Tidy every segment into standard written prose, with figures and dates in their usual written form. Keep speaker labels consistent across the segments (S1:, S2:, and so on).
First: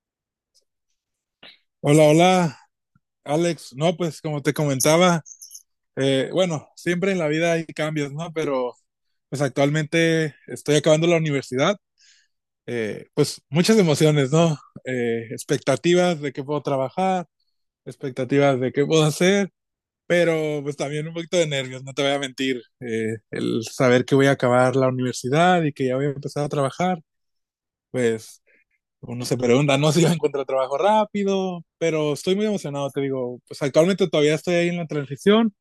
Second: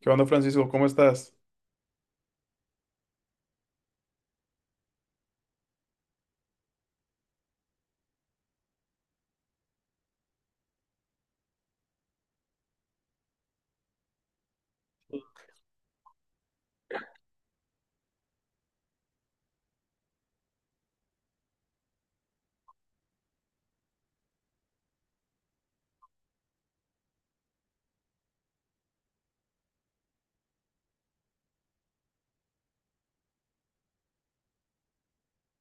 S1: ¿Qué onda, Francisco? ¿Cómo estás?
S2: Hola, hola, Alex. No, pues como te comentaba, bueno, siempre en la vida hay cambios, ¿no? Pero pues actualmente estoy acabando la universidad. Pues muchas emociones, ¿no? Expectativas de qué puedo trabajar, expectativas de qué puedo hacer, pero pues también un poquito de nervios, no te voy a mentir. El saber que voy a acabar la universidad y que ya voy a empezar a trabajar, pues uno se pregunta, no sé si yo encuentro trabajo rápido, pero estoy muy emocionado, te digo, pues actualmente todavía estoy ahí en la transición,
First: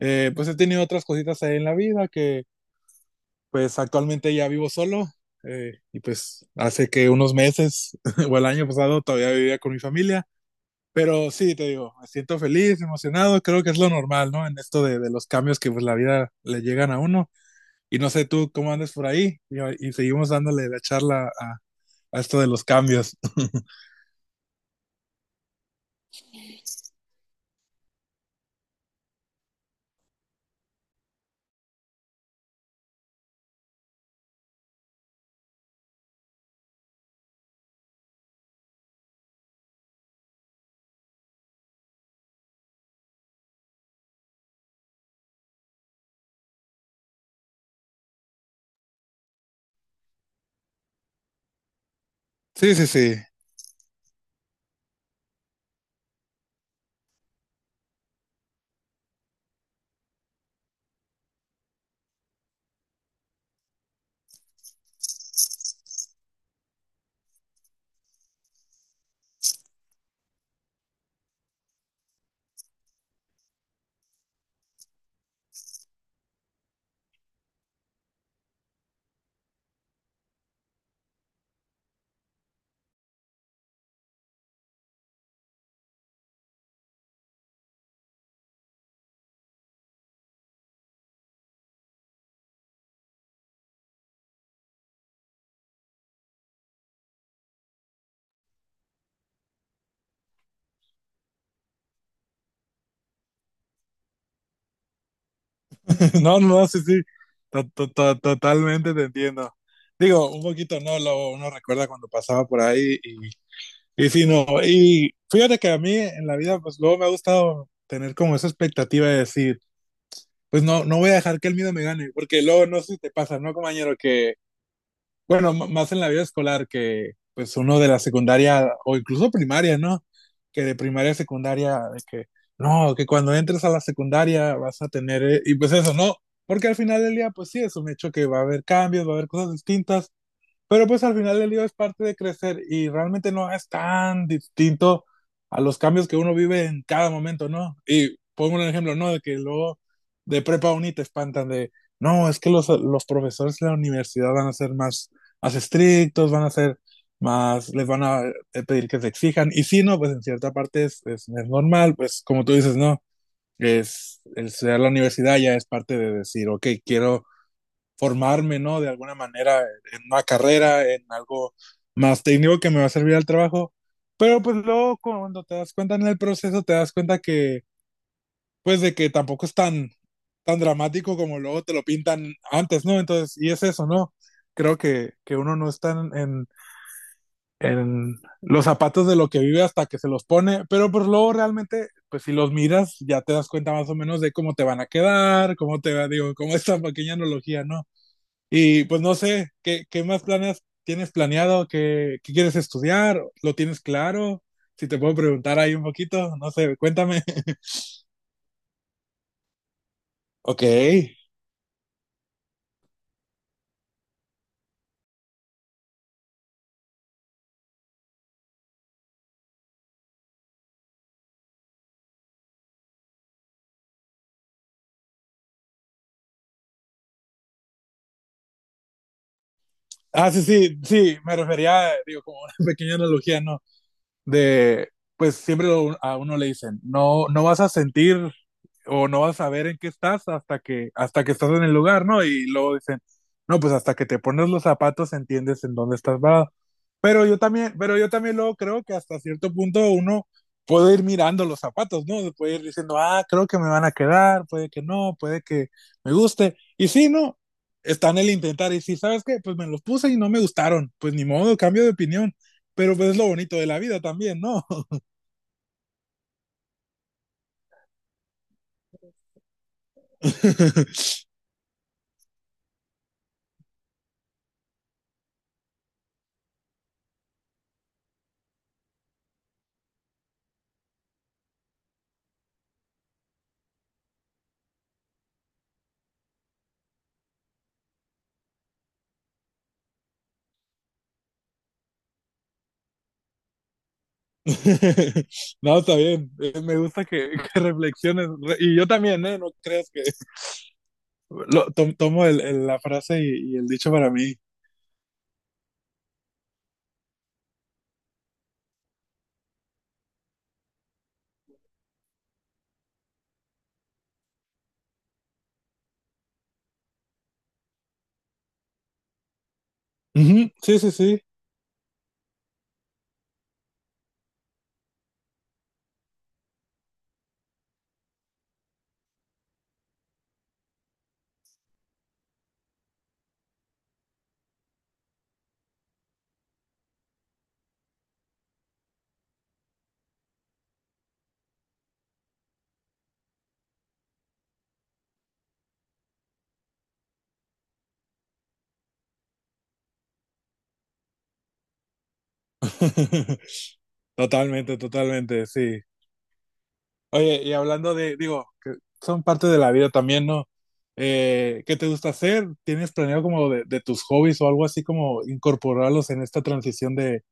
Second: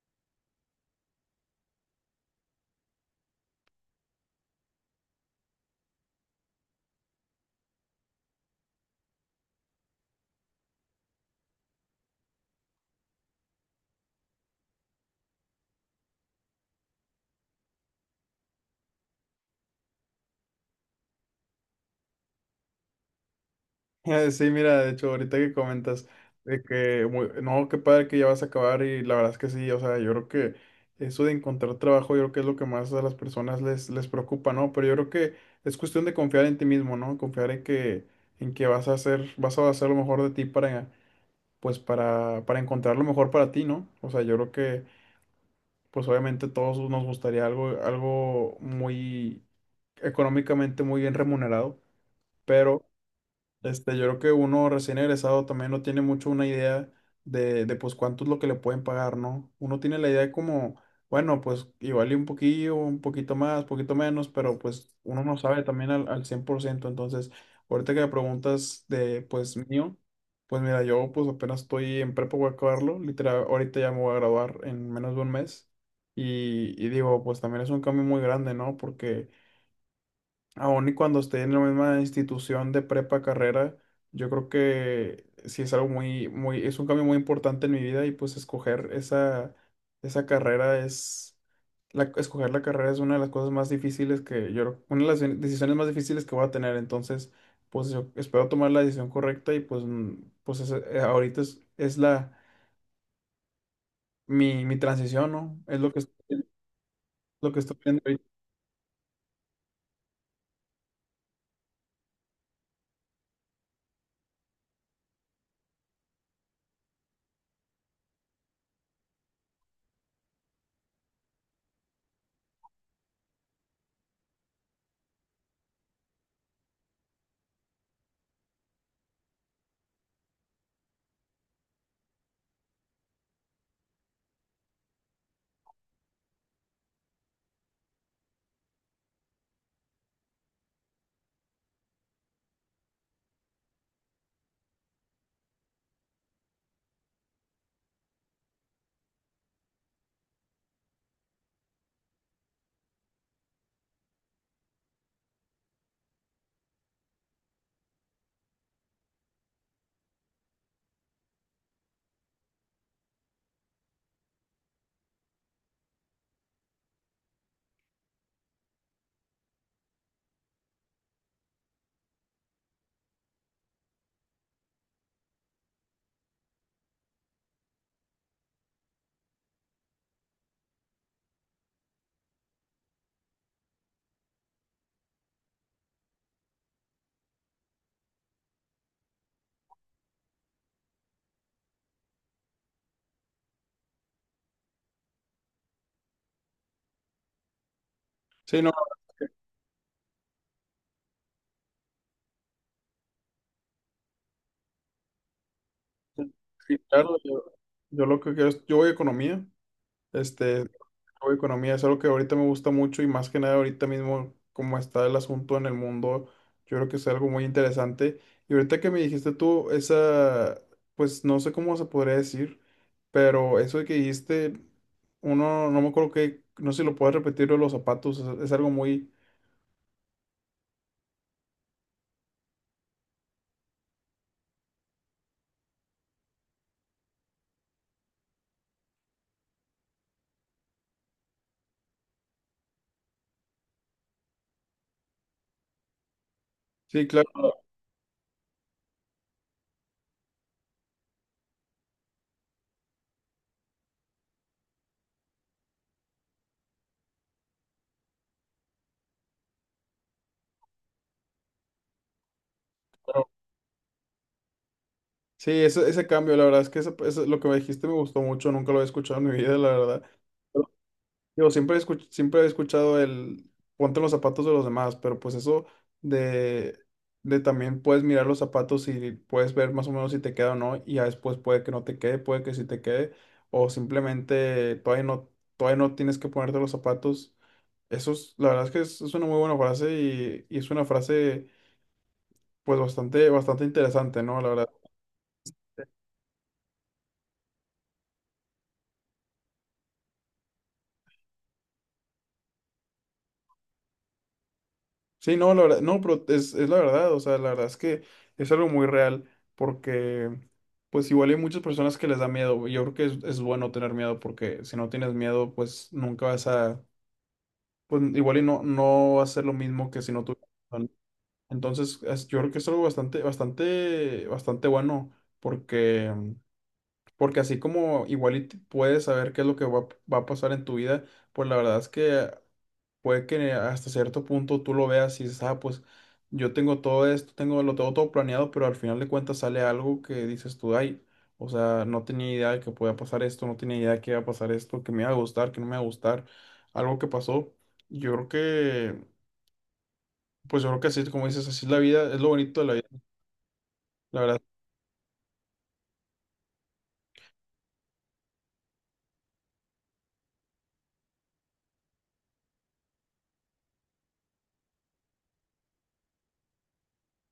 S2: pues he tenido otras cositas ahí en la vida que pues actualmente ya vivo solo, y pues hace que unos meses o el año pasado todavía vivía con mi familia, pero sí, te digo, me siento feliz, emocionado, creo que es lo normal, ¿no? En esto de los cambios que pues la vida le llegan a uno, y no sé tú cómo andes por ahí, y seguimos dándole la charla a esto de los cambios.
S1: Sí, mira, de hecho, ahorita que comentas no, qué padre que ya vas a acabar y la verdad es que sí, o sea, yo creo que eso de encontrar trabajo, yo creo que es lo que más a las personas les preocupa, ¿no? Pero yo creo que es cuestión de confiar en ti mismo, ¿no? Confiar en que vas a hacer lo mejor de ti para encontrar lo mejor para ti, ¿no? O sea, yo creo que, pues, obviamente todos nos gustaría algo muy económicamente muy bien remunerado,
S2: Sí,
S1: pero
S2: sí, sí.
S1: este, yo creo que uno recién egresado también no tiene mucho una idea de pues cuánto es lo que le pueden pagar, ¿no? Uno tiene la idea de como, bueno, pues igual y un poquillo, un poquito más, poquito menos, pero pues uno no sabe también al cien por ciento. Entonces, ahorita que me preguntas de pues mío, pues mira, yo pues apenas estoy en prepa, voy a acabarlo, literal, ahorita ya me voy a graduar en menos de un mes. Y digo, pues también es un cambio muy grande, ¿no? Porque aún y cuando esté en la misma institución de prepa, carrera, yo creo que sí es algo es un cambio muy importante en mi vida y pues escoger esa carrera es, escoger la carrera es una de las cosas más difíciles que yo, una de decisiones más difíciles que voy a tener. Entonces, pues yo espero tomar la decisión correcta y ahorita es mi transición, ¿no? Es lo que
S2: No, no, sí, sí.
S1: lo que estoy viendo ahorita.
S2: Totalmente te entiendo. Digo, un poquito no, lo, uno recuerda cuando pasaba por ahí y sí, no. Y fíjate que a mí en la vida, pues luego me ha gustado tener como esa expectativa de decir, pues no, no voy a dejar que el miedo me gane, porque luego no sé si te pasa, ¿no, compañero? Que bueno, más en la vida escolar que pues uno de la secundaria o incluso primaria, ¿no? Que de primaria a secundaria, de que no, que cuando entres a la secundaria vas a tener, y pues eso, no, porque al final del día, pues sí, es un hecho que va a haber cambios, va a haber cosas distintas, pero pues al final el lío es parte de crecer y realmente no es tan distinto a los cambios que uno vive en cada momento, ¿no? Y pongo un ejemplo, ¿no? De que luego de prepa uni te espantan de, no, es que los profesores de la universidad van a ser más, más estrictos, van a ser más, les van a pedir que se exijan. Y si no, pues en cierta parte es normal, pues como tú dices, no, es el estudiar la universidad ya es parte de decir, ok, quiero formarme, ¿no? De alguna manera en una carrera, en algo más técnico que me va a servir al trabajo. Pero pues luego cuando te das cuenta en el proceso, te das cuenta que, pues de que tampoco es tan, tan dramático como luego te lo pintan antes, ¿no? Entonces, y es eso, ¿no? Creo que uno no está en los zapatos de lo que vive hasta que se los pone, pero pues luego realmente, pues si los miras, ya te das cuenta más o menos de cómo te van a quedar, cómo te va, digo, como esta pequeña analogía, ¿no?
S1: Sí, no,
S2: Y pues no sé, ¿qué, qué más planes tienes planeado? ¿Qué, qué quieres estudiar? ¿Lo tienes claro? Si te puedo preguntar ahí un poquito, no sé,
S1: sí, claro,
S2: cuéntame.
S1: yo lo que quiero es, yo voy a economía, este,
S2: Ok.
S1: hago economía es algo que ahorita me gusta mucho y más que nada ahorita mismo como está el asunto en el mundo, yo creo que es algo muy interesante. Y ahorita que me dijiste tú, esa, pues no sé cómo se podría decir, pero eso de que dijiste, uno, no me acuerdo que, no sé si lo puedes repetir lo de los zapatos, es algo muy...
S2: Ah, sí, sí, sí, me refería, digo, como una pequeña analogía, ¿no? De, pues siempre a uno le dicen, no, no vas a sentir o no vas a ver en qué estás hasta que estás en el lugar, ¿no? Y luego dicen, no, pues hasta que te pones los zapatos entiendes en dónde estás parado.
S1: Sí, claro.
S2: Pero yo también luego creo que hasta cierto punto uno puede ir mirando los zapatos, ¿no? Puede ir diciendo, ah, creo que me van a quedar, puede que no, puede que me guste. Y si no, está en el intentar. Y si sabes qué, pues me los puse y no me gustaron, pues ni modo, cambio de opinión. Pero pues es lo
S1: Claro.
S2: bonito de la vida también, ¿no?
S1: Sí, ese cambio, la verdad es que lo que me dijiste me gustó mucho, nunca lo había escuchado en mi vida, la verdad. Yo siempre, siempre he escuchado el ponte los zapatos de los demás, pero pues eso de, de también puedes mirar los zapatos y puedes ver más o menos si te queda o no, y ya después puede que no te quede, puede que sí te quede, o simplemente todavía no tienes que ponerte los zapatos. Eso es, la verdad es que es una muy buena frase y es una frase pues bastante interesante, ¿no? La verdad.
S2: No, está bien. Me gusta que, que reflexiones. Y yo también, ¿eh? No creas que tomo la frase y el dicho para mí.
S1: Sí, no, la verdad, no, pero es la verdad, o sea, la verdad es que es algo muy real, porque pues igual hay muchas personas que les da miedo, yo creo que es bueno tener miedo, porque si no tienes miedo, pues nunca vas a, pues igual y no, no va a ser lo mismo que si no tuvieras
S2: Ujú, sí,
S1: miedo.
S2: sí, sí.
S1: Entonces, yo creo que es algo bastante bueno, porque, porque así como igual y puedes saber qué es lo que va a pasar en tu vida, pues la verdad es que puede que hasta cierto punto tú lo veas y dices, ah, pues yo tengo todo esto, tengo, lo tengo todo planeado, pero al final de cuentas sale algo que dices tú, ay, o sea, no tenía idea de que podía pasar esto, no tenía idea de que iba a pasar esto, que me iba a gustar, que no me iba a gustar, algo que pasó. Yo creo que, pues yo creo que así, como dices, así es la vida, es lo bonito de la vida, la verdad.
S2: Totalmente, totalmente, sí. Oye, y hablando de, digo, que son parte de la vida también, ¿no? ¿Qué te gusta hacer? ¿Tienes planeado como de tus hobbies o algo así como incorporarlos en esta transición de,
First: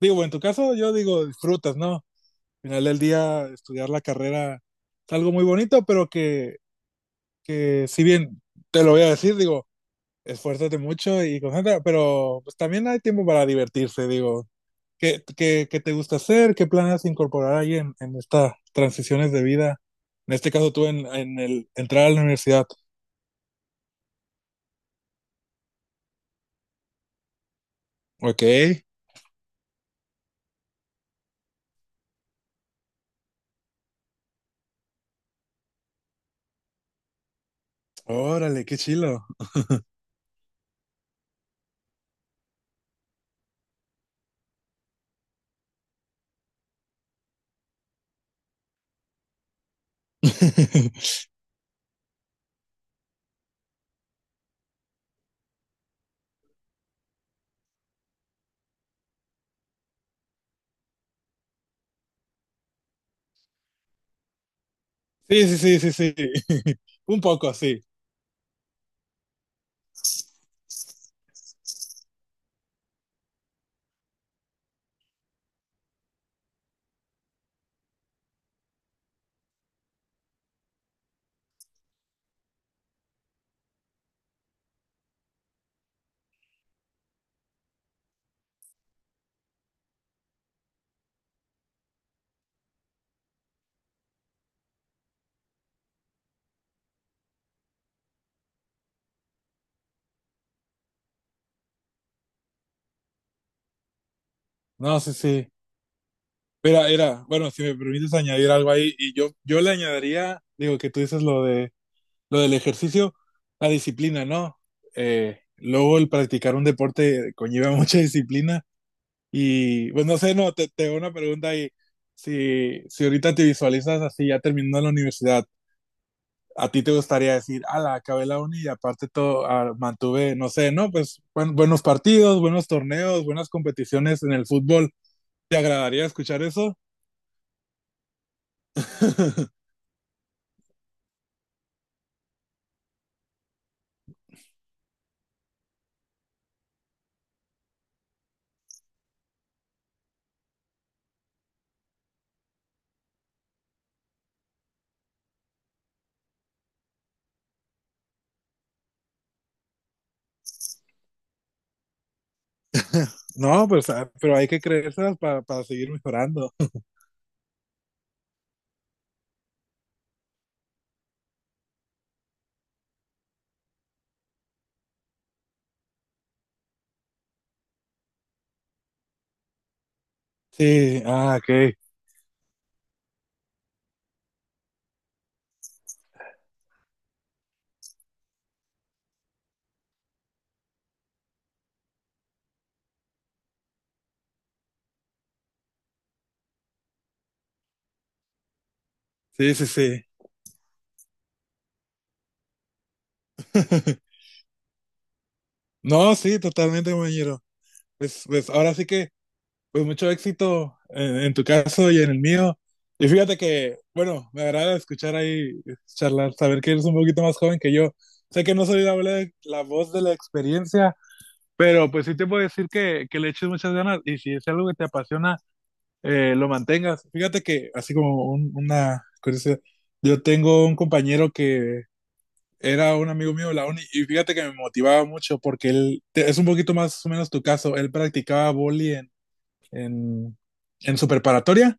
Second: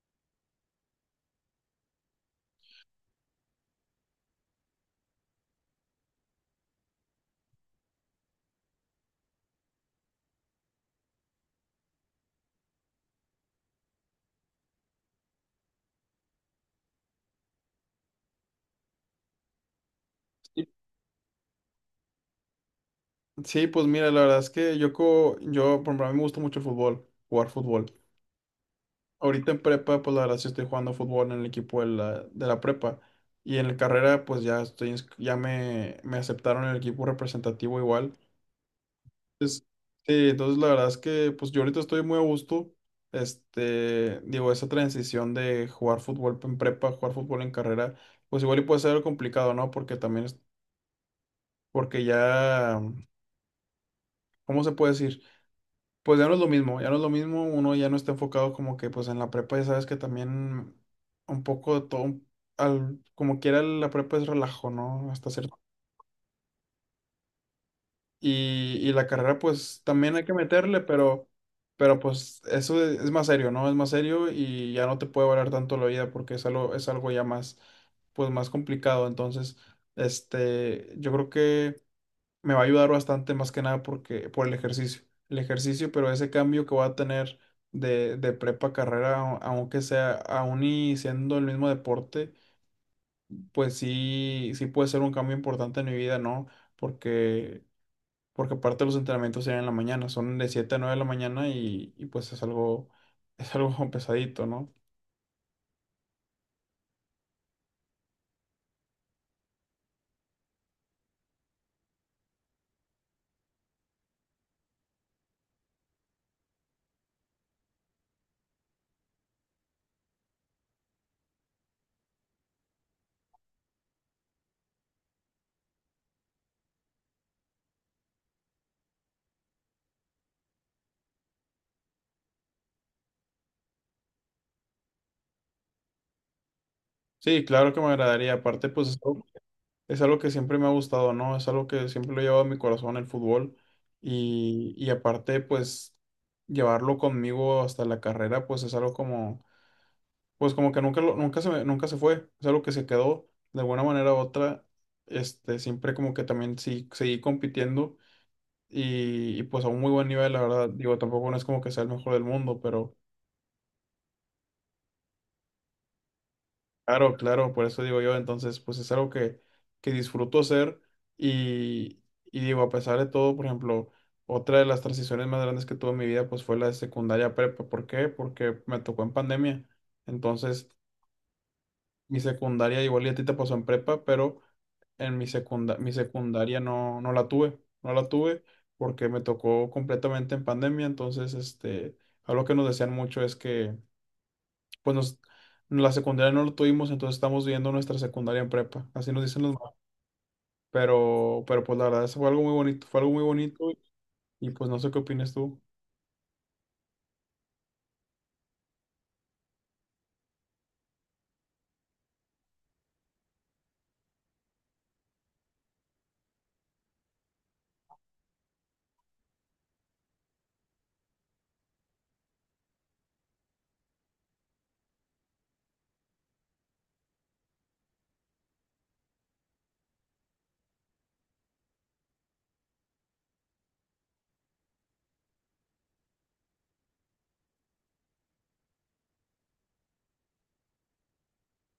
S2: digo, en tu caso yo digo, disfrutas, ¿no? Al final del día, estudiar la carrera es algo muy bonito, pero que si bien te lo voy a decir, digo, esfuérzate mucho y concentra, pero pues también hay tiempo para divertirse, digo. ¿Qué, qué, qué te gusta hacer? ¿Qué planes incorporar ahí en estas transiciones de vida? En este
S1: Sí,
S2: caso tú en el entrar a la universidad.
S1: sí, pues mira, la verdad es que yo, por ejemplo, a mí me gusta mucho el fútbol, jugar fútbol.
S2: Ok,
S1: Ahorita en prepa, pues la verdad sí estoy jugando fútbol en el equipo de la prepa. Y en la carrera, pues ya estoy, ins- ya me aceptaron en el equipo representativo igual.
S2: órale, qué chilo.
S1: Entonces, sí, entonces la verdad es que pues yo ahorita estoy muy a gusto. Este, digo, esa transición de jugar fútbol en prepa, jugar fútbol en carrera, pues igual y puede ser algo complicado, ¿no? Porque también porque ya, ¿cómo se puede decir? Pues ya no es lo mismo, ya no es lo mismo, uno ya no está enfocado como que pues en la prepa, ya sabes que también un poco de todo, al, como quiera la prepa es relajo, ¿no? Hasta
S2: Sí,
S1: cierto.
S2: sí, sí, sí, sí. Un poco, sí.
S1: Y la carrera pues también hay que meterle, pero pues eso es más serio, ¿no? Es más serio y ya no te puede valer tanto la vida porque es algo ya más, pues más complicado. Entonces, este, yo creo que me va a ayudar bastante más que nada porque, por el ejercicio. El ejercicio, pero ese cambio que voy a tener de prepa a carrera, aunque sea aún y siendo el mismo deporte, pues sí, sí puede ser un cambio importante en mi vida, ¿no? Porque, porque aparte los entrenamientos serían en la mañana, son de 7 a 9 de la mañana y pues es algo pesadito, ¿no?
S2: No, sí, sí. Mira, era, bueno, si me permites añadir algo ahí, y yo le añadiría, digo, que tú dices lo del ejercicio, la disciplina, ¿no? Luego el practicar un deporte conlleva mucha disciplina y, pues no sé, no, te hago una pregunta ahí. Si ahorita te visualizas así, ya terminando la universidad, ¿a ti te gustaría decir, ala, acabé la uni y aparte todo, ah, mantuve, no sé, no, pues buenos partidos, buenos torneos, buenas competiciones en el fútbol? ¿Te agradaría escuchar eso?
S1: Sí, claro que me agradaría. Aparte, pues es algo que siempre me ha gustado, ¿no? Es algo que siempre lo he llevado en mi corazón, el fútbol. Y aparte, pues, llevarlo conmigo hasta la carrera, pues es algo como, pues como que nunca, lo- nunca se, me- nunca se fue. Es algo que se quedó de alguna manera u otra. Este, siempre como que también sí, seguí compitiendo y pues a un muy buen nivel, la verdad. Digo, tampoco no es como que sea el mejor del mundo, pero
S2: No, pues, ah, pero hay que creérselas para seguir mejorando.
S1: claro, claro, por eso digo yo, entonces, pues es algo que disfruto hacer y, y digo, a pesar de todo, por ejemplo, otra de las transiciones más grandes que tuve en mi vida, pues fue la de secundaria a prepa. ¿Por qué? Porque me tocó en pandemia. Entonces,
S2: Sí, ah, ok.
S1: mi secundaria, igual y a ti te pasó en prepa, pero en mi secunda, mi secundaria no, no la tuve, no la tuve porque me tocó completamente en pandemia, entonces, este, algo que nos decían mucho es que pues nos, la secundaria no lo tuvimos, entonces estamos viendo nuestra secundaria en prepa, así nos dicen los
S2: Sí, sí,
S1: maestros.
S2: sí.
S1: Pero pues la verdad, eso fue algo muy bonito, fue algo muy bonito y pues no sé qué opinas tú.
S2: No, sí, totalmente, compañero. Pues, pues ahora sí que, pues mucho éxito en tu caso y en el mío. Y fíjate que, bueno, me agrada escuchar ahí charlar, saber que eres un poquito más joven que yo. Sé que no soy la, la voz de la experiencia, pero pues sí te puedo decir que le eches muchas ganas y si es algo que te apasiona, lo mantengas. Fíjate que, así como una curiosidad, yo tengo un compañero que era un amigo mío de la uni y fíjate que me motivaba mucho porque él, es un poquito más o menos tu caso, él practicaba boli en, en su preparatoria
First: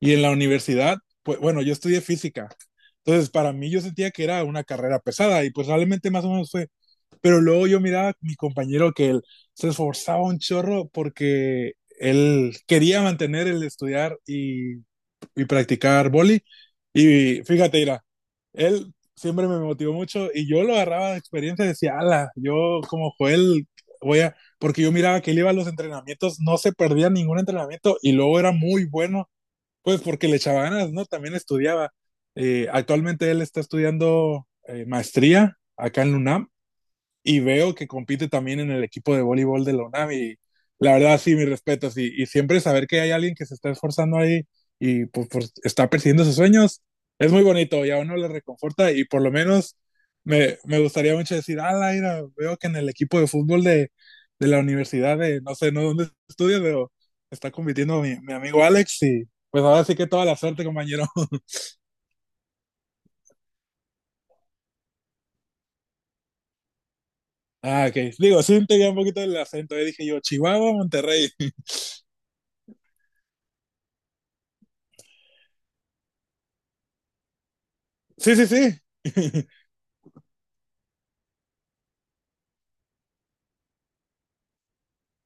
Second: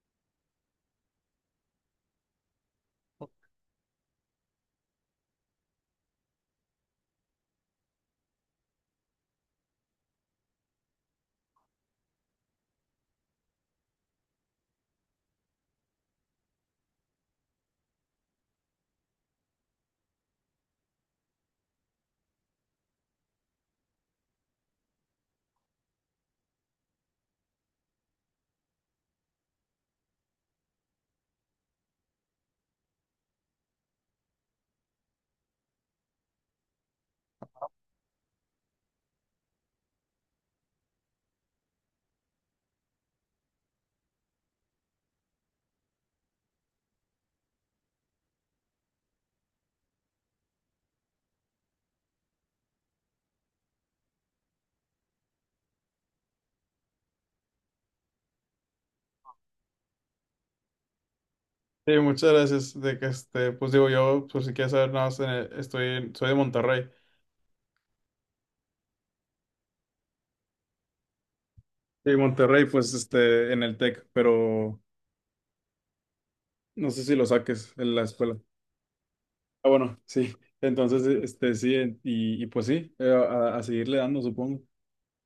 S2: y en la universidad, pues bueno, yo estudié física, entonces para mí yo sentía que era una carrera pesada y pues realmente más o menos fue, pero luego yo miraba a mi compañero que él se esforzaba un chorro porque él quería mantener el estudiar y practicar boli. Y fíjate, mira, él siempre me motivó mucho y yo lo agarraba de experiencia y decía, ala, yo como Joel voy a, porque yo miraba que él iba a los entrenamientos, no se perdía ningún entrenamiento y luego era muy bueno, pues porque le echaba ganas, ¿no? También estudiaba. Actualmente él está estudiando maestría acá en la UNAM y veo que compite también en el equipo de voleibol de la UNAM y la verdad sí, mis respetos y siempre saber que hay alguien que se está esforzando ahí y pues, pues, está persiguiendo sus sueños es muy bonito y a uno le reconforta y por lo menos me gustaría mucho decir, ah, Laira, veo que en el equipo de fútbol de la universidad de no sé, no dónde estudias, pero está compitiendo mi amigo Alex y pues ahora sí que toda la suerte, compañero.
S1: Sí, muchas gracias, de que este, pues digo yo, por si quieres saber nada más, en el- estoy, en- soy de Monterrey.
S2: Ah, ok. Digo, sí, te veía un poquito el acento. Yo dije yo, Chihuahua, Monterrey.
S1: Sí, Monterrey, pues este, en el TEC, pero no sé si lo saques en la escuela.
S2: Sí, sí, sí.
S1: Ah, bueno, sí. Entonces, este, sí, y pues sí, a seguirle dando, supongo.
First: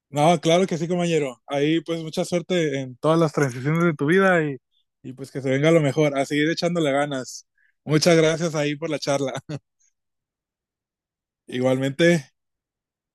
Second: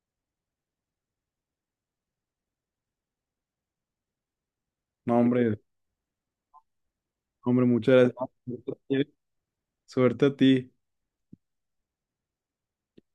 S2: No, claro que sí, compañero. Ahí pues mucha suerte en todas las transiciones de tu vida y
S1: No,
S2: pues que se
S1: hombre,
S2: venga lo mejor, a seguir echándole ganas.
S1: hombre, muchas
S2: Muchas gracias
S1: gracias.
S2: ahí por la charla.
S1: Suerte a ti.
S2: Igualmente.